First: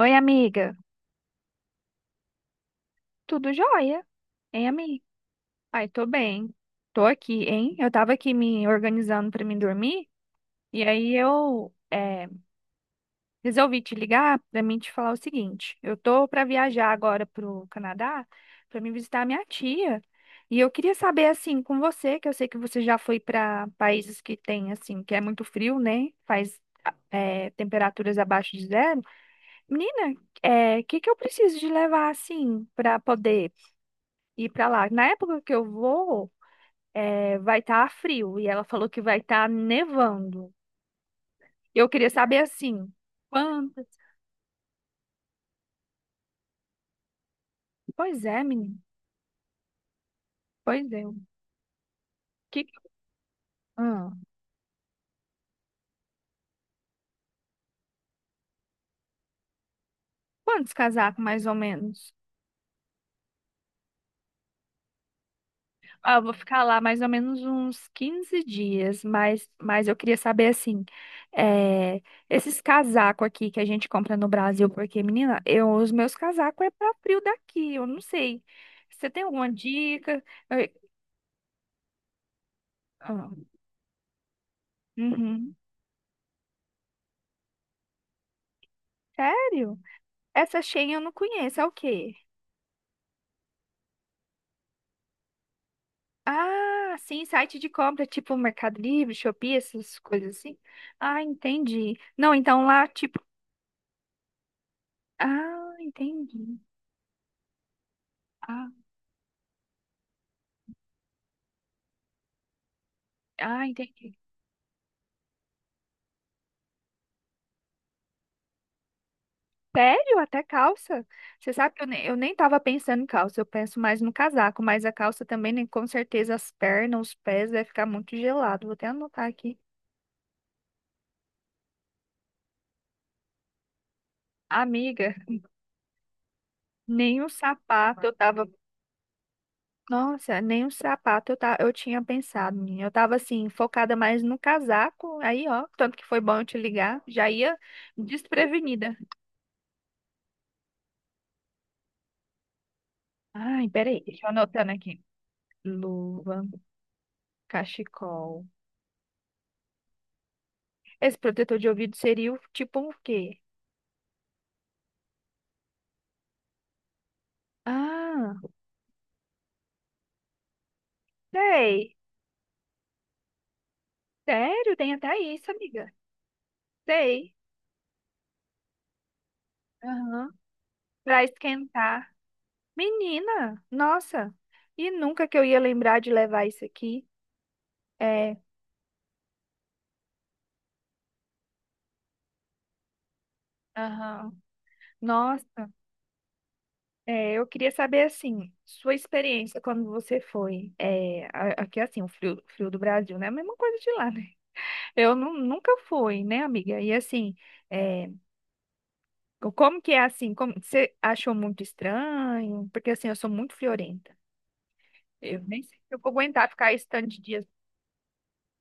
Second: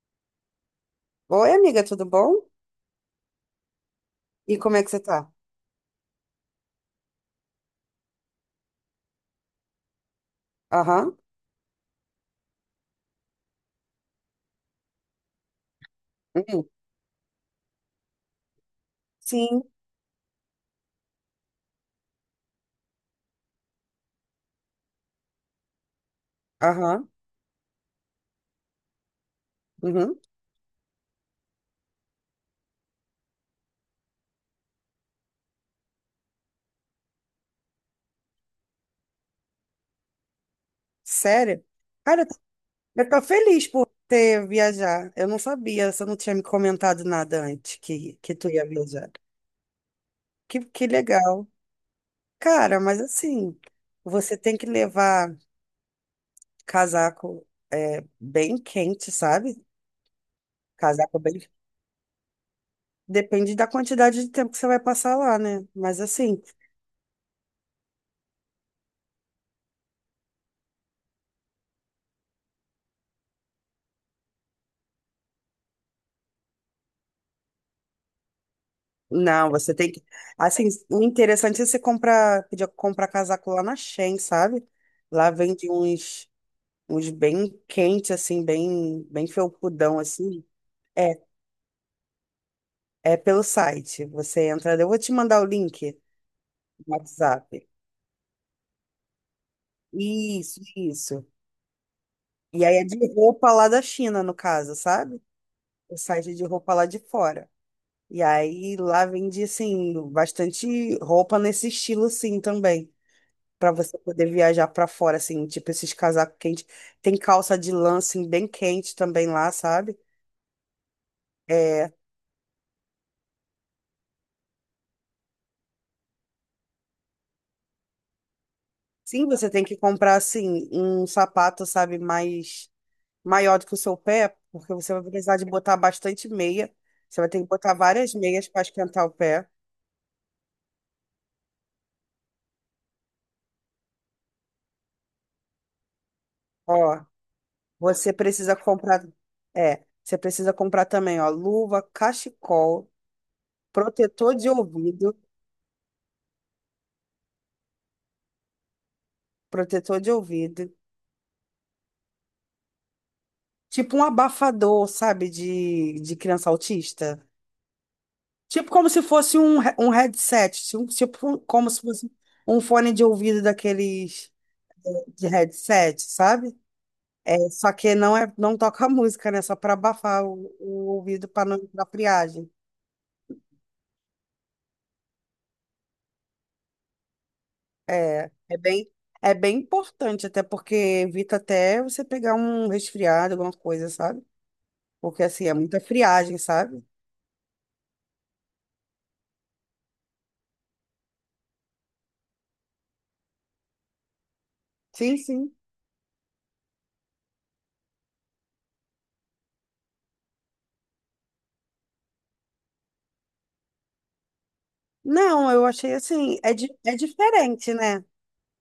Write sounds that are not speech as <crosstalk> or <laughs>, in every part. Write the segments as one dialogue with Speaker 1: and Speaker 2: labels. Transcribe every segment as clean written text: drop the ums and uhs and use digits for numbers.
Speaker 1: Oi, amiga.
Speaker 2: Oi, amiga, tudo bom?
Speaker 1: Tudo jóia?
Speaker 2: E
Speaker 1: Hein,
Speaker 2: como é que você
Speaker 1: amiga?
Speaker 2: tá?
Speaker 1: Ai, tô bem. Tô aqui, hein? Eu tava aqui me organizando pra mim dormir e aí
Speaker 2: Aham.
Speaker 1: eu resolvi te ligar pra mim te falar o seguinte. Eu tô pra
Speaker 2: Hum.
Speaker 1: viajar agora pro Canadá pra me visitar minha
Speaker 2: Sim.
Speaker 1: tia e eu queria saber assim com você, que eu sei que você já foi pra países que tem assim, que é muito frio, né? Faz
Speaker 2: Aham.
Speaker 1: temperaturas abaixo de zero. Menina,
Speaker 2: Uhum.
Speaker 1: é o que que eu preciso de levar assim pra poder ir pra lá. Na época que eu vou, vai estar frio e ela falou que vai estar nevando.
Speaker 2: Sério?
Speaker 1: Eu queria
Speaker 2: Cara, eu tô
Speaker 1: saber assim,
Speaker 2: feliz
Speaker 1: quantas?
Speaker 2: por ter viajar. Eu não sabia, você não tinha me comentado nada antes que,
Speaker 1: Pois
Speaker 2: que
Speaker 1: é,
Speaker 2: tu ia
Speaker 1: menino.
Speaker 2: viajar. Que
Speaker 1: Pois é.
Speaker 2: legal.
Speaker 1: Que...
Speaker 2: Cara, mas assim,
Speaker 1: Ah,
Speaker 2: você tem que levar casaco é, bem quente, sabe?
Speaker 1: quantos
Speaker 2: Casaco
Speaker 1: casacos
Speaker 2: bem.
Speaker 1: mais ou menos?
Speaker 2: Depende da quantidade de tempo que você vai passar lá, né? Mas
Speaker 1: Ah, eu vou
Speaker 2: assim,
Speaker 1: ficar lá mais ou menos uns 15 dias, mas eu queria saber assim, é, esses casacos aqui que a gente compra no Brasil, porque, menina, os meus casacos é para frio daqui, eu não sei. Você tem alguma
Speaker 2: não, você tem que.
Speaker 1: dica?
Speaker 2: Assim,
Speaker 1: Eu-
Speaker 2: o interessante é você comprar, pedir comprar
Speaker 1: ah,
Speaker 2: casaco lá na Shein, sabe? Lá
Speaker 1: uhum.
Speaker 2: vende uns bem quentes, assim, bem, bem
Speaker 1: Sério?
Speaker 2: felpudão, assim.
Speaker 1: Essa Shein eu não
Speaker 2: É,
Speaker 1: conheço, é o quê?
Speaker 2: é pelo site. Você entra, eu vou te mandar o link no
Speaker 1: Ah, sim, site de
Speaker 2: WhatsApp.
Speaker 1: compra, tipo Mercado Livre, Shopee, essas coisas assim.
Speaker 2: Isso,
Speaker 1: Ah,
Speaker 2: isso.
Speaker 1: entendi. Não, então
Speaker 2: E aí é
Speaker 1: lá,
Speaker 2: de
Speaker 1: tipo.
Speaker 2: roupa lá da China, no caso, sabe?
Speaker 1: Ah,
Speaker 2: O site é de
Speaker 1: entendi.
Speaker 2: roupa lá de fora. E
Speaker 1: Ah,
Speaker 2: aí lá vende, assim, bastante roupa nesse estilo, sim, também.
Speaker 1: ah,
Speaker 2: Pra você
Speaker 1: entendi.
Speaker 2: poder viajar pra fora, assim, tipo esses casacos quentes. Tem calça de lã, assim, bem quente também lá, sabe?
Speaker 1: Sério? Até calça? Você sabe que
Speaker 2: É,
Speaker 1: eu nem tava pensando em calça, eu penso mais no casaco, mas a calça também, né, com certeza, as pernas, os pés, vai ficar muito gelado. Vou até
Speaker 2: sim,
Speaker 1: anotar
Speaker 2: você
Speaker 1: aqui.
Speaker 2: tem que comprar, assim, um sapato, sabe, mais maior do que o seu pé, porque você vai
Speaker 1: Amiga,
Speaker 2: precisar de botar bastante meia. Você
Speaker 1: nem o
Speaker 2: vai ter que botar
Speaker 1: sapato eu
Speaker 2: várias
Speaker 1: tava
Speaker 2: meias para esquentar o pé.
Speaker 1: Nossa, nem um sapato eu tinha pensado, menina. Eu tava assim, focada mais no casaco, aí ó, tanto que foi bom eu te
Speaker 2: Ó,
Speaker 1: ligar, já ia
Speaker 2: você precisa
Speaker 1: desprevenida.
Speaker 2: comprar, você precisa comprar também, ó, luva, cachecol,
Speaker 1: Ai, peraí, deixa eu
Speaker 2: protetor de
Speaker 1: anotando aqui.
Speaker 2: ouvido,
Speaker 1: Luva, cachecol.
Speaker 2: protetor de ouvido,
Speaker 1: Esse protetor de ouvido seria o tipo um quê?
Speaker 2: tipo um abafador, sabe, de criança autista.
Speaker 1: Ah,
Speaker 2: Tipo como se fosse um headset, tipo como se
Speaker 1: sei.
Speaker 2: fosse um fone de ouvido daqueles
Speaker 1: Sério, tem até
Speaker 2: de
Speaker 1: isso, amiga.
Speaker 2: headset, sabe?
Speaker 1: Sei.
Speaker 2: É, só que não é, não toca <laughs> música, né? Só para abafar
Speaker 1: Aham.
Speaker 2: o
Speaker 1: Pra
Speaker 2: ouvido para não dar
Speaker 1: esquentar.
Speaker 2: friagem.
Speaker 1: Menina, nossa. E nunca que eu ia lembrar de levar isso aqui.
Speaker 2: É,
Speaker 1: É.
Speaker 2: é bem, é bem importante, até porque evita até você pegar um resfriado, alguma coisa, sabe?
Speaker 1: Aham.
Speaker 2: Porque assim, é
Speaker 1: Nossa.
Speaker 2: muita friagem, sabe?
Speaker 1: É, eu queria saber, assim, sua experiência quando você foi. É, aqui, assim, o frio, frio do Brasil, né? A mesma coisa de lá, né? Eu
Speaker 2: Sim, sim.
Speaker 1: nunca fui, né, amiga? E, assim, é, como que é, assim? Como, você achou muito estranho? Porque, assim, eu sou muito friorenta. Eu
Speaker 2: Não,
Speaker 1: nem
Speaker 2: eu
Speaker 1: sei se
Speaker 2: achei
Speaker 1: eu vou
Speaker 2: assim,
Speaker 1: aguentar
Speaker 2: é, di
Speaker 1: ficar esse
Speaker 2: é
Speaker 1: tanto de dias.
Speaker 2: diferente, né?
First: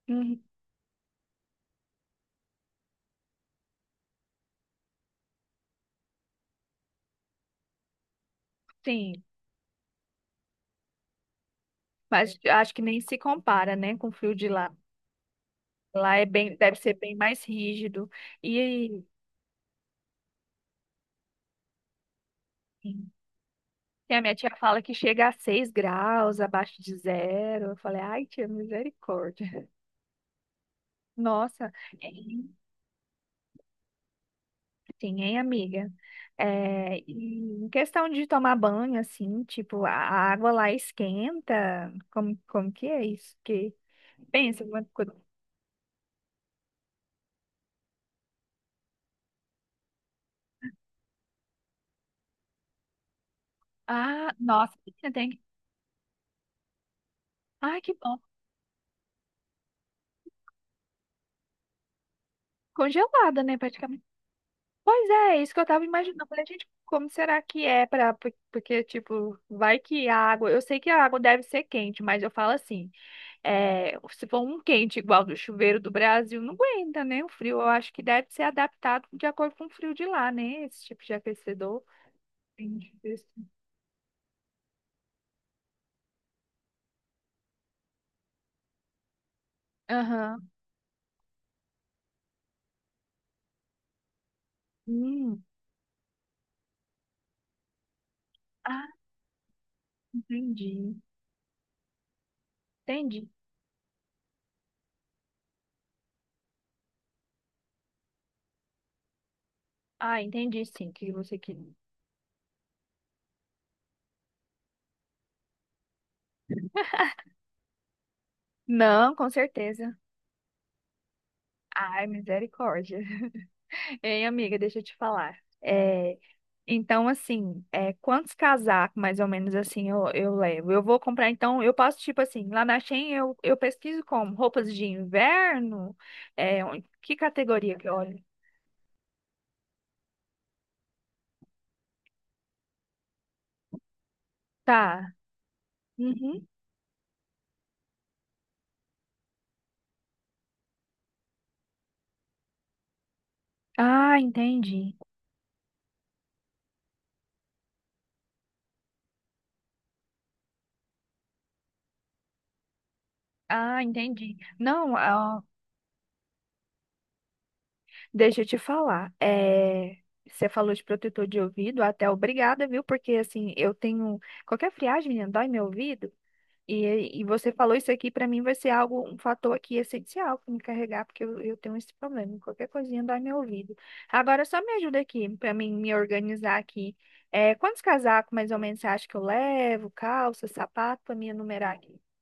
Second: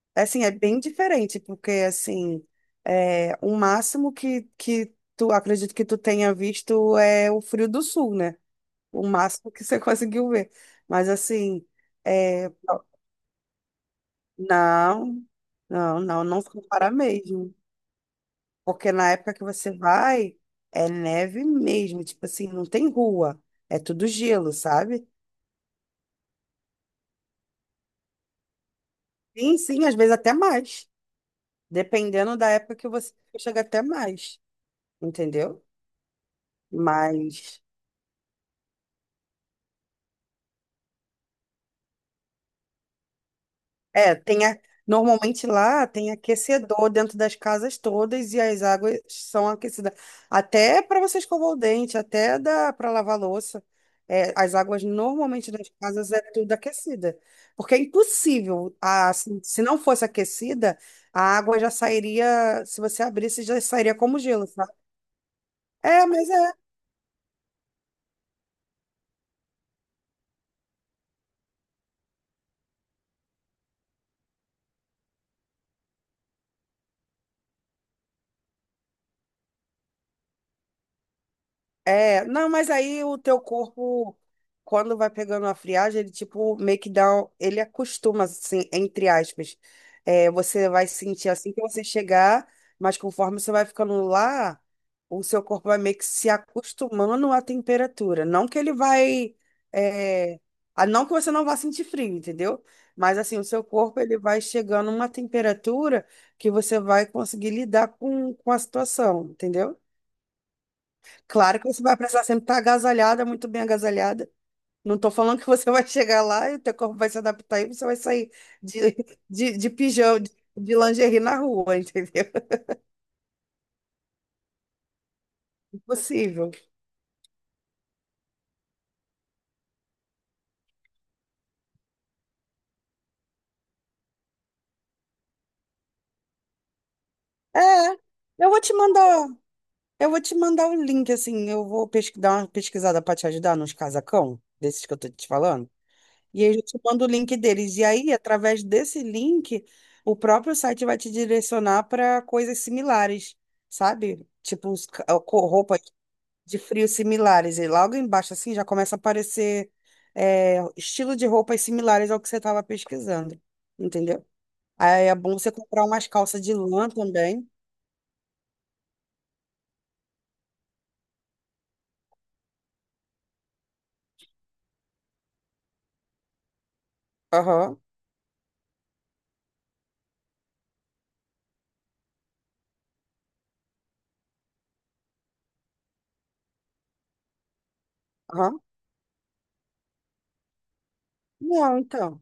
Speaker 1: Uhum,
Speaker 2: Assim, é bem diferente, porque, assim, é, o máximo que tu, acredito que tu tenha visto é o Frio do Sul, né? O
Speaker 1: sim,
Speaker 2: máximo que você <laughs> conseguiu ver. Mas, assim,
Speaker 1: mas
Speaker 2: é,
Speaker 1: acho que nem se compara, né, com o frio de lá.
Speaker 2: não, não,
Speaker 1: Lá
Speaker 2: não,
Speaker 1: é
Speaker 2: não se
Speaker 1: bem, deve
Speaker 2: compara
Speaker 1: ser bem mais
Speaker 2: mesmo.
Speaker 1: rígido.
Speaker 2: Porque
Speaker 1: E.
Speaker 2: na época que você vai, é neve mesmo, tipo assim, não tem rua, é tudo
Speaker 1: E a minha tia
Speaker 2: gelo,
Speaker 1: fala que
Speaker 2: sabe?
Speaker 1: chega a 6 graus abaixo de zero. Eu falei, ai, tia,
Speaker 2: Sim,
Speaker 1: misericórdia. <laughs>
Speaker 2: sim, às vezes até mais.
Speaker 1: Nossa, é,
Speaker 2: Dependendo da
Speaker 1: sim,
Speaker 2: época que você chega até mais,
Speaker 1: hein,
Speaker 2: entendeu?
Speaker 1: amiga? É,
Speaker 2: Mas...
Speaker 1: e em questão de tomar banho, assim, tipo, a água lá esquenta. Como que é isso? Que
Speaker 2: é,
Speaker 1: pensa,
Speaker 2: normalmente lá tem aquecedor dentro das casas todas e as águas são aquecidas. Até para você escovar o dente, até dá para lavar louça.
Speaker 1: ah,
Speaker 2: É, as
Speaker 1: nossa,
Speaker 2: águas
Speaker 1: menina, tem.
Speaker 2: normalmente das casas é tudo aquecida. Porque é
Speaker 1: Ai, que bom.
Speaker 2: impossível, se não fosse aquecida, a água já sairia, se você
Speaker 1: Congelada,
Speaker 2: abrisse,
Speaker 1: né,
Speaker 2: já sairia
Speaker 1: praticamente.
Speaker 2: como gelo, sabe?
Speaker 1: Pois é, é isso que eu tava
Speaker 2: É,
Speaker 1: imaginando. Eu
Speaker 2: mas
Speaker 1: falei,
Speaker 2: é.
Speaker 1: gente, como será que é porque, tipo, vai que a água. Eu sei que a água deve ser quente, mas eu falo assim. É, se for um quente igual do chuveiro do Brasil, não aguenta, né? O frio, eu acho que deve ser adaptado de acordo com o frio de lá, né? Esse tipo de aquecedor.
Speaker 2: É, não, mas
Speaker 1: Entendi.
Speaker 2: aí o teu corpo, quando vai pegando a friagem, ele tipo meio que dá, ele acostuma, assim, entre aspas. É,
Speaker 1: Aham.
Speaker 2: você vai sentir assim que você chegar, mas conforme você vai ficando lá, o seu
Speaker 1: Hum.
Speaker 2: corpo vai meio que se acostumando à temperatura. Não que ele
Speaker 1: Ah,
Speaker 2: vai, é, ah,
Speaker 1: entendi.
Speaker 2: não que você não vá sentir frio, entendeu? Mas
Speaker 1: Entendi.
Speaker 2: assim, o seu corpo ele vai chegando a uma temperatura que você vai conseguir lidar com a situação, entendeu?
Speaker 1: Ah, entendi sim o que você
Speaker 2: Claro que
Speaker 1: queria.
Speaker 2: você vai precisar sempre estar agasalhada, muito bem agasalhada. Não estou falando que você <laughs> vai chegar lá e o teu corpo vai se adaptar e você vai sair de,
Speaker 1: Não, com
Speaker 2: de
Speaker 1: certeza.
Speaker 2: pijama, de lingerie na rua, <laughs>
Speaker 1: Ai,
Speaker 2: entendeu?
Speaker 1: misericórdia. Ei, amiga, deixa eu te falar. É,
Speaker 2: Impossível.
Speaker 1: então, assim, quantos casacos, mais ou menos assim, eu levo? Eu vou comprar, então, eu posso, tipo assim, lá na Shein eu pesquiso como roupas de inverno, que categoria que
Speaker 2: É,
Speaker 1: eu olho?
Speaker 2: eu vou te mandar, eu vou te mandar um link, assim, eu vou dar uma pesquisada para te ajudar nos casacão, desses que eu
Speaker 1: Tá.
Speaker 2: tô te falando. E
Speaker 1: Uhum.
Speaker 2: aí eu te mando o link deles. E aí, através desse link, o próprio site vai te direcionar para coisas similares,
Speaker 1: Ah,
Speaker 2: sabe? Tipo,
Speaker 1: entendi.
Speaker 2: roupa de frios similares. E logo embaixo, assim, já começa a aparecer é, estilo de roupas similares ao que você estava pesquisando,
Speaker 1: Ah,
Speaker 2: entendeu?
Speaker 1: entendi. Não,
Speaker 2: Aí é bom você comprar umas calças de lã também.
Speaker 1: deixa eu te falar. É, você falou de protetor de ouvido, até obrigada, viu? Porque, assim, eu tenho. Qualquer friagem, menina, dói meu ouvido. E você falou
Speaker 2: Aham,
Speaker 1: isso aqui, para mim vai ser algo, um fator aqui essencial para me carregar, porque eu tenho esse problema. Qualquer coisinha dói meu ouvido. Agora só me ajuda aqui, para mim me organizar aqui. É, quantos casacos mais ou
Speaker 2: aham.
Speaker 1: menos você acha que eu levo? Calça, sapato, para me enumerar
Speaker 2: Não,
Speaker 1: aqui.
Speaker 2: então,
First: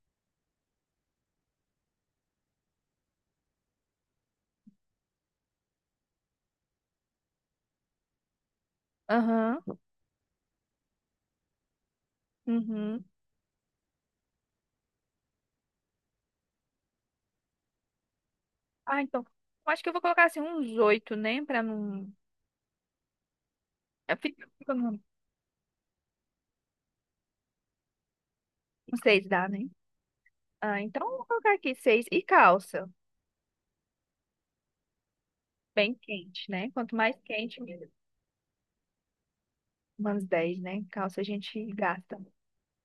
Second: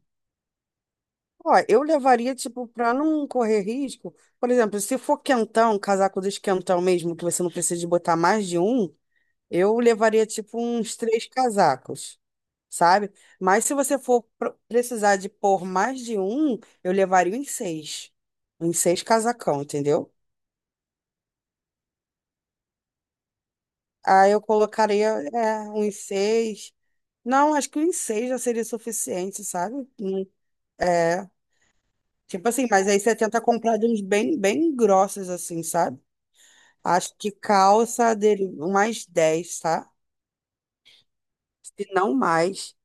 Speaker 2: ó, eu levaria, tipo, para não correr risco. Por exemplo, se for quentão, casaco dos quentão mesmo, que você não precisa de botar mais de um,
Speaker 1: Aham,
Speaker 2: eu levaria, tipo, uns três casacos,
Speaker 1: uhum.
Speaker 2: sabe? Mas se você for precisar de pôr mais de um, eu levaria uns seis. Uns seis
Speaker 1: Ah, então,
Speaker 2: casacão,
Speaker 1: eu acho que eu vou
Speaker 2: entendeu?
Speaker 1: colocar assim uns oito, né? Para não.
Speaker 2: Aí eu
Speaker 1: Fica
Speaker 2: colocaria, é, uns seis. Não, acho que uns seis já seria
Speaker 1: uns seis
Speaker 2: suficiente,
Speaker 1: dá, né?
Speaker 2: sabe?
Speaker 1: Ah, então eu vou
Speaker 2: É,
Speaker 1: colocar aqui seis. E
Speaker 2: tipo assim, mas
Speaker 1: calça,
Speaker 2: aí você tenta comprar de uns bem, bem grossos, assim,
Speaker 1: bem
Speaker 2: sabe?
Speaker 1: quente, né? Quanto
Speaker 2: Acho
Speaker 1: mais
Speaker 2: que
Speaker 1: quente,
Speaker 2: calça dele, umas 10, tá?
Speaker 1: umas 10, né? Calça a gente
Speaker 2: Se não
Speaker 1: gasta.
Speaker 2: mais.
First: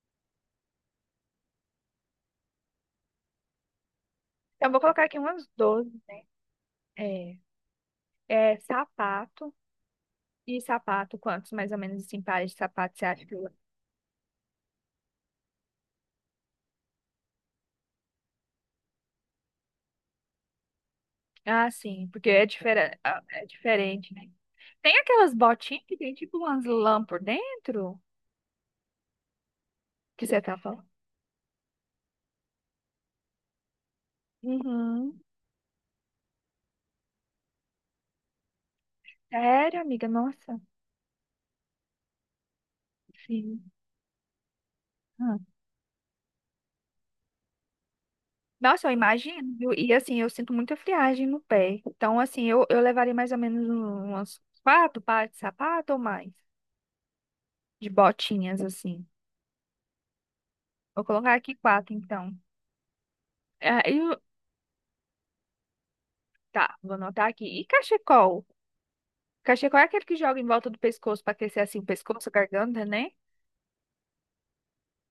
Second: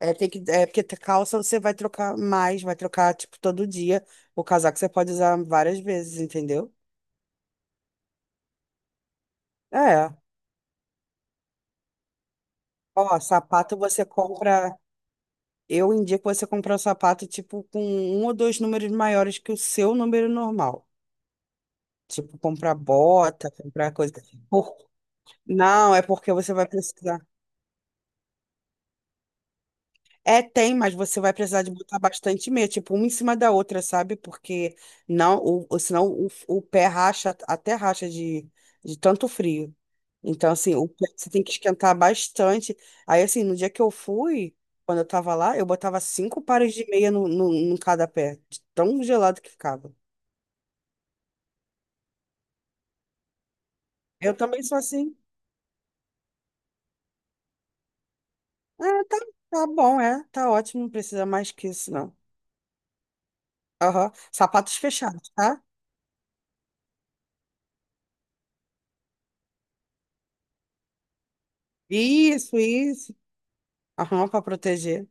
Speaker 2: É, tem que, é porque calça você vai trocar mais, vai trocar, tipo, todo dia. O
Speaker 1: Eu
Speaker 2: casaco
Speaker 1: vou
Speaker 2: você
Speaker 1: colocar
Speaker 2: pode
Speaker 1: aqui
Speaker 2: usar
Speaker 1: umas
Speaker 2: várias
Speaker 1: 12,
Speaker 2: vezes,
Speaker 1: né,
Speaker 2: entendeu?
Speaker 1: É, é sapato.
Speaker 2: É.
Speaker 1: E sapato, quantos mais ou menos assim, pares de sapato você
Speaker 2: Ó,
Speaker 1: acha?
Speaker 2: sapato você compra. Eu indico você comprar o sapato, tipo, com um ou dois números maiores que o seu número normal.
Speaker 1: Ah, sim, porque
Speaker 2: Tipo, comprar
Speaker 1: ah, é
Speaker 2: bota, comprar
Speaker 1: diferente,
Speaker 2: coisa.
Speaker 1: né?
Speaker 2: Por-
Speaker 1: Tem aquelas botinhas
Speaker 2: Não,
Speaker 1: que
Speaker 2: é
Speaker 1: tem
Speaker 2: porque
Speaker 1: tipo
Speaker 2: você
Speaker 1: umas
Speaker 2: vai
Speaker 1: lã
Speaker 2: precisar.
Speaker 1: por dentro que você
Speaker 2: É,
Speaker 1: tá
Speaker 2: tem,
Speaker 1: falando?
Speaker 2: mas você vai precisar de botar bastante meia, tipo, uma em cima da outra, sabe? Porque
Speaker 1: Uhum.
Speaker 2: não, senão o pé racha, até racha de tanto frio.
Speaker 1: Sério, amiga?
Speaker 2: Então,
Speaker 1: Nossa.
Speaker 2: assim, o pé você tem que esquentar bastante. Aí, assim, no dia
Speaker 1: Sim.
Speaker 2: que eu fui, quando eu tava
Speaker 1: Ah.
Speaker 2: lá, eu botava cinco pares de meia no, no, em cada pé, de
Speaker 1: Nossa, eu
Speaker 2: tão gelado que
Speaker 1: imagino, viu? E
Speaker 2: ficava.
Speaker 1: assim, eu sinto muita friagem no pé. Então, assim, eu levaria mais ou menos
Speaker 2: Eu
Speaker 1: umas
Speaker 2: também sou
Speaker 1: quatro
Speaker 2: assim.
Speaker 1: pares de sapato ou mais. De botinhas,
Speaker 2: É,
Speaker 1: assim.
Speaker 2: tá, tá bom, é, tá ótimo, não
Speaker 1: Vou
Speaker 2: precisa
Speaker 1: colocar
Speaker 2: mais
Speaker 1: aqui
Speaker 2: que isso,
Speaker 1: quatro,
Speaker 2: não.
Speaker 1: então. Ah,
Speaker 2: Aham. Sapatos fechados, tá?
Speaker 1: tá, vou anotar aqui. E cachecol? Cachecol é aquele que joga em volta do pescoço para aquecer assim o pescoço, a
Speaker 2: Isso,
Speaker 1: garganta, né?
Speaker 2: isso. Aham, pra proteger.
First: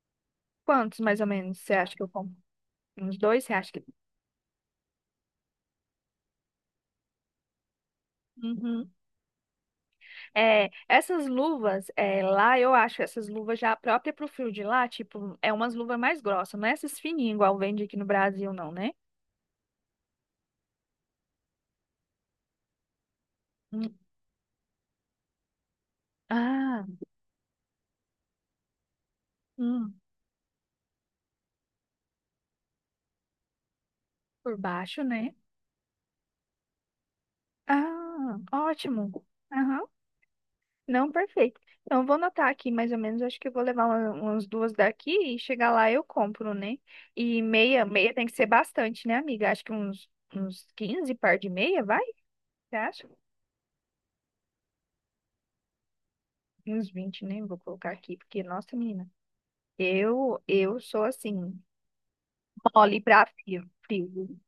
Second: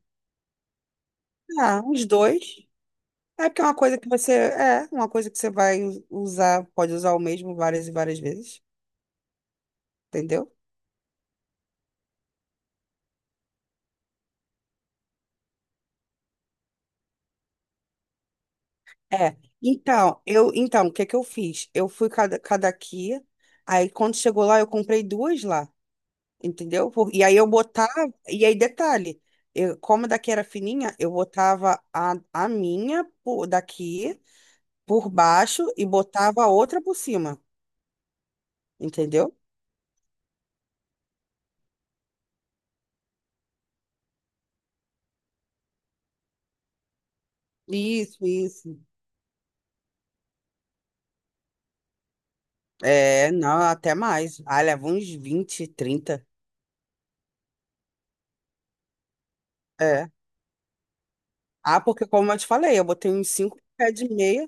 Speaker 1: Quantos, mais ou menos, você
Speaker 2: Ah,
Speaker 1: acha que
Speaker 2: os
Speaker 1: eu compro?
Speaker 2: dois.
Speaker 1: Uns dois,
Speaker 2: É
Speaker 1: você
Speaker 2: porque é
Speaker 1: acha
Speaker 2: uma
Speaker 1: que...
Speaker 2: coisa que você. É, uma coisa que você vai usar, pode usar o mesmo várias e várias vezes,
Speaker 1: Uhum.
Speaker 2: entendeu?
Speaker 1: É, essas luvas, lá eu acho essas luvas já própria pro frio de lá, tipo, é umas luvas mais grossas, não é essas fininhas igual vende aqui no Brasil, não, né?
Speaker 2: É. Então, eu, então, o que que eu fiz? Eu fui cada aqui, aí
Speaker 1: Hum.
Speaker 2: quando chegou lá, eu comprei duas lá,
Speaker 1: Ah,
Speaker 2: entendeu? E aí eu botava, e aí detalhe, eu,
Speaker 1: hum,
Speaker 2: como a daqui era fininha, eu botava a minha por, daqui
Speaker 1: por baixo,
Speaker 2: por
Speaker 1: né?
Speaker 2: baixo e botava a outra por cima,
Speaker 1: Ah, ótimo.
Speaker 2: entendeu?
Speaker 1: Não, perfeito. Então, eu vou anotar aqui mais ou menos. Acho que eu vou levar umas duas daqui e chegar lá eu compro, né? E meia, meia
Speaker 2: Isso,
Speaker 1: tem que ser
Speaker 2: isso.
Speaker 1: bastante, né, amiga? Acho que uns 15 par de meia, vai? Você acha?
Speaker 2: É, não, até mais. Ah, leva uns 20, 30.
Speaker 1: Uns 20, né? Vou colocar aqui, porque, nossa, menina,
Speaker 2: É.
Speaker 1: eu sou assim,
Speaker 2: Ah, porque como eu te falei, eu
Speaker 1: mole
Speaker 2: botei
Speaker 1: pra
Speaker 2: uns 5
Speaker 1: frio,
Speaker 2: pés
Speaker 1: frio.
Speaker 2: de meia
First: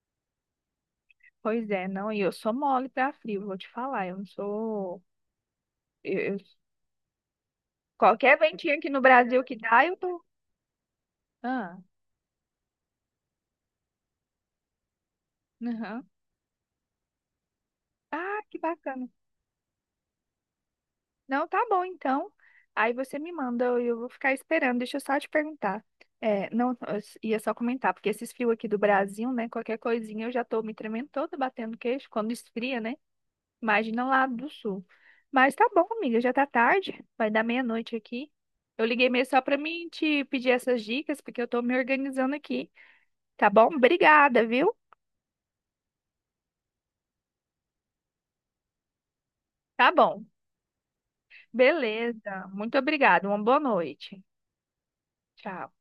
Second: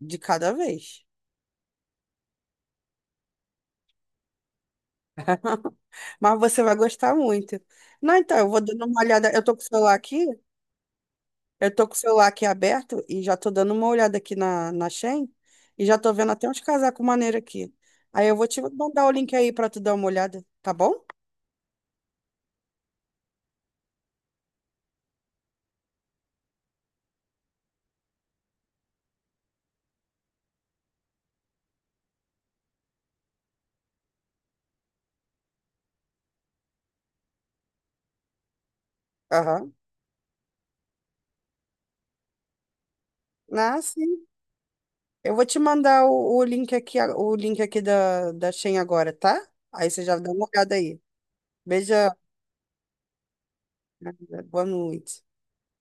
Speaker 2: de cada vez.
Speaker 1: Pois é, não, e eu sou mole pra frio, vou te falar. Eu não sou. eu- eu-
Speaker 2: Mas você vai gostar muito. Não,
Speaker 1: Qualquer
Speaker 2: então, eu vou
Speaker 1: ventinho
Speaker 2: dando
Speaker 1: aqui no
Speaker 2: uma olhada.
Speaker 1: Brasil
Speaker 2: Eu tô
Speaker 1: que
Speaker 2: com o
Speaker 1: dá,
Speaker 2: celular
Speaker 1: eu tô.
Speaker 2: aqui, eu
Speaker 1: Ah,
Speaker 2: tô com o celular aqui aberto e já tô dando uma olhada aqui na Shein e já
Speaker 1: aham.
Speaker 2: tô vendo até uns casacos maneiros aqui. Aí eu
Speaker 1: Ah,
Speaker 2: vou
Speaker 1: que
Speaker 2: te mandar
Speaker 1: bacana.
Speaker 2: o link aí pra tu dar uma olhada, tá bom?
Speaker 1: Não, tá bom, então. Aí você me manda e eu vou ficar esperando. Deixa eu só te perguntar. É, não, eu ia só comentar, porque esses fios aqui do Brasil, né? Qualquer coisinha eu já tô me tremendo toda, batendo queixo quando esfria, né? Imagina lá do sul. Mas tá bom, amiga, já tá tarde, vai dar meia-noite aqui. Eu liguei mesmo só pra
Speaker 2: Aham.
Speaker 1: mim te pedir essas dicas, porque eu tô me organizando aqui. Tá bom?
Speaker 2: Ah, sim.
Speaker 1: Obrigada, viu?
Speaker 2: Eu vou te mandar o link aqui, da Shein agora, tá? Aí
Speaker 1: Tá
Speaker 2: você já
Speaker 1: bom.
Speaker 2: dá uma olhada aí. Beijão.
Speaker 1: Beleza. Muito obrigada. Uma boa noite.
Speaker 2: Boa noite.
Speaker 1: Tchau.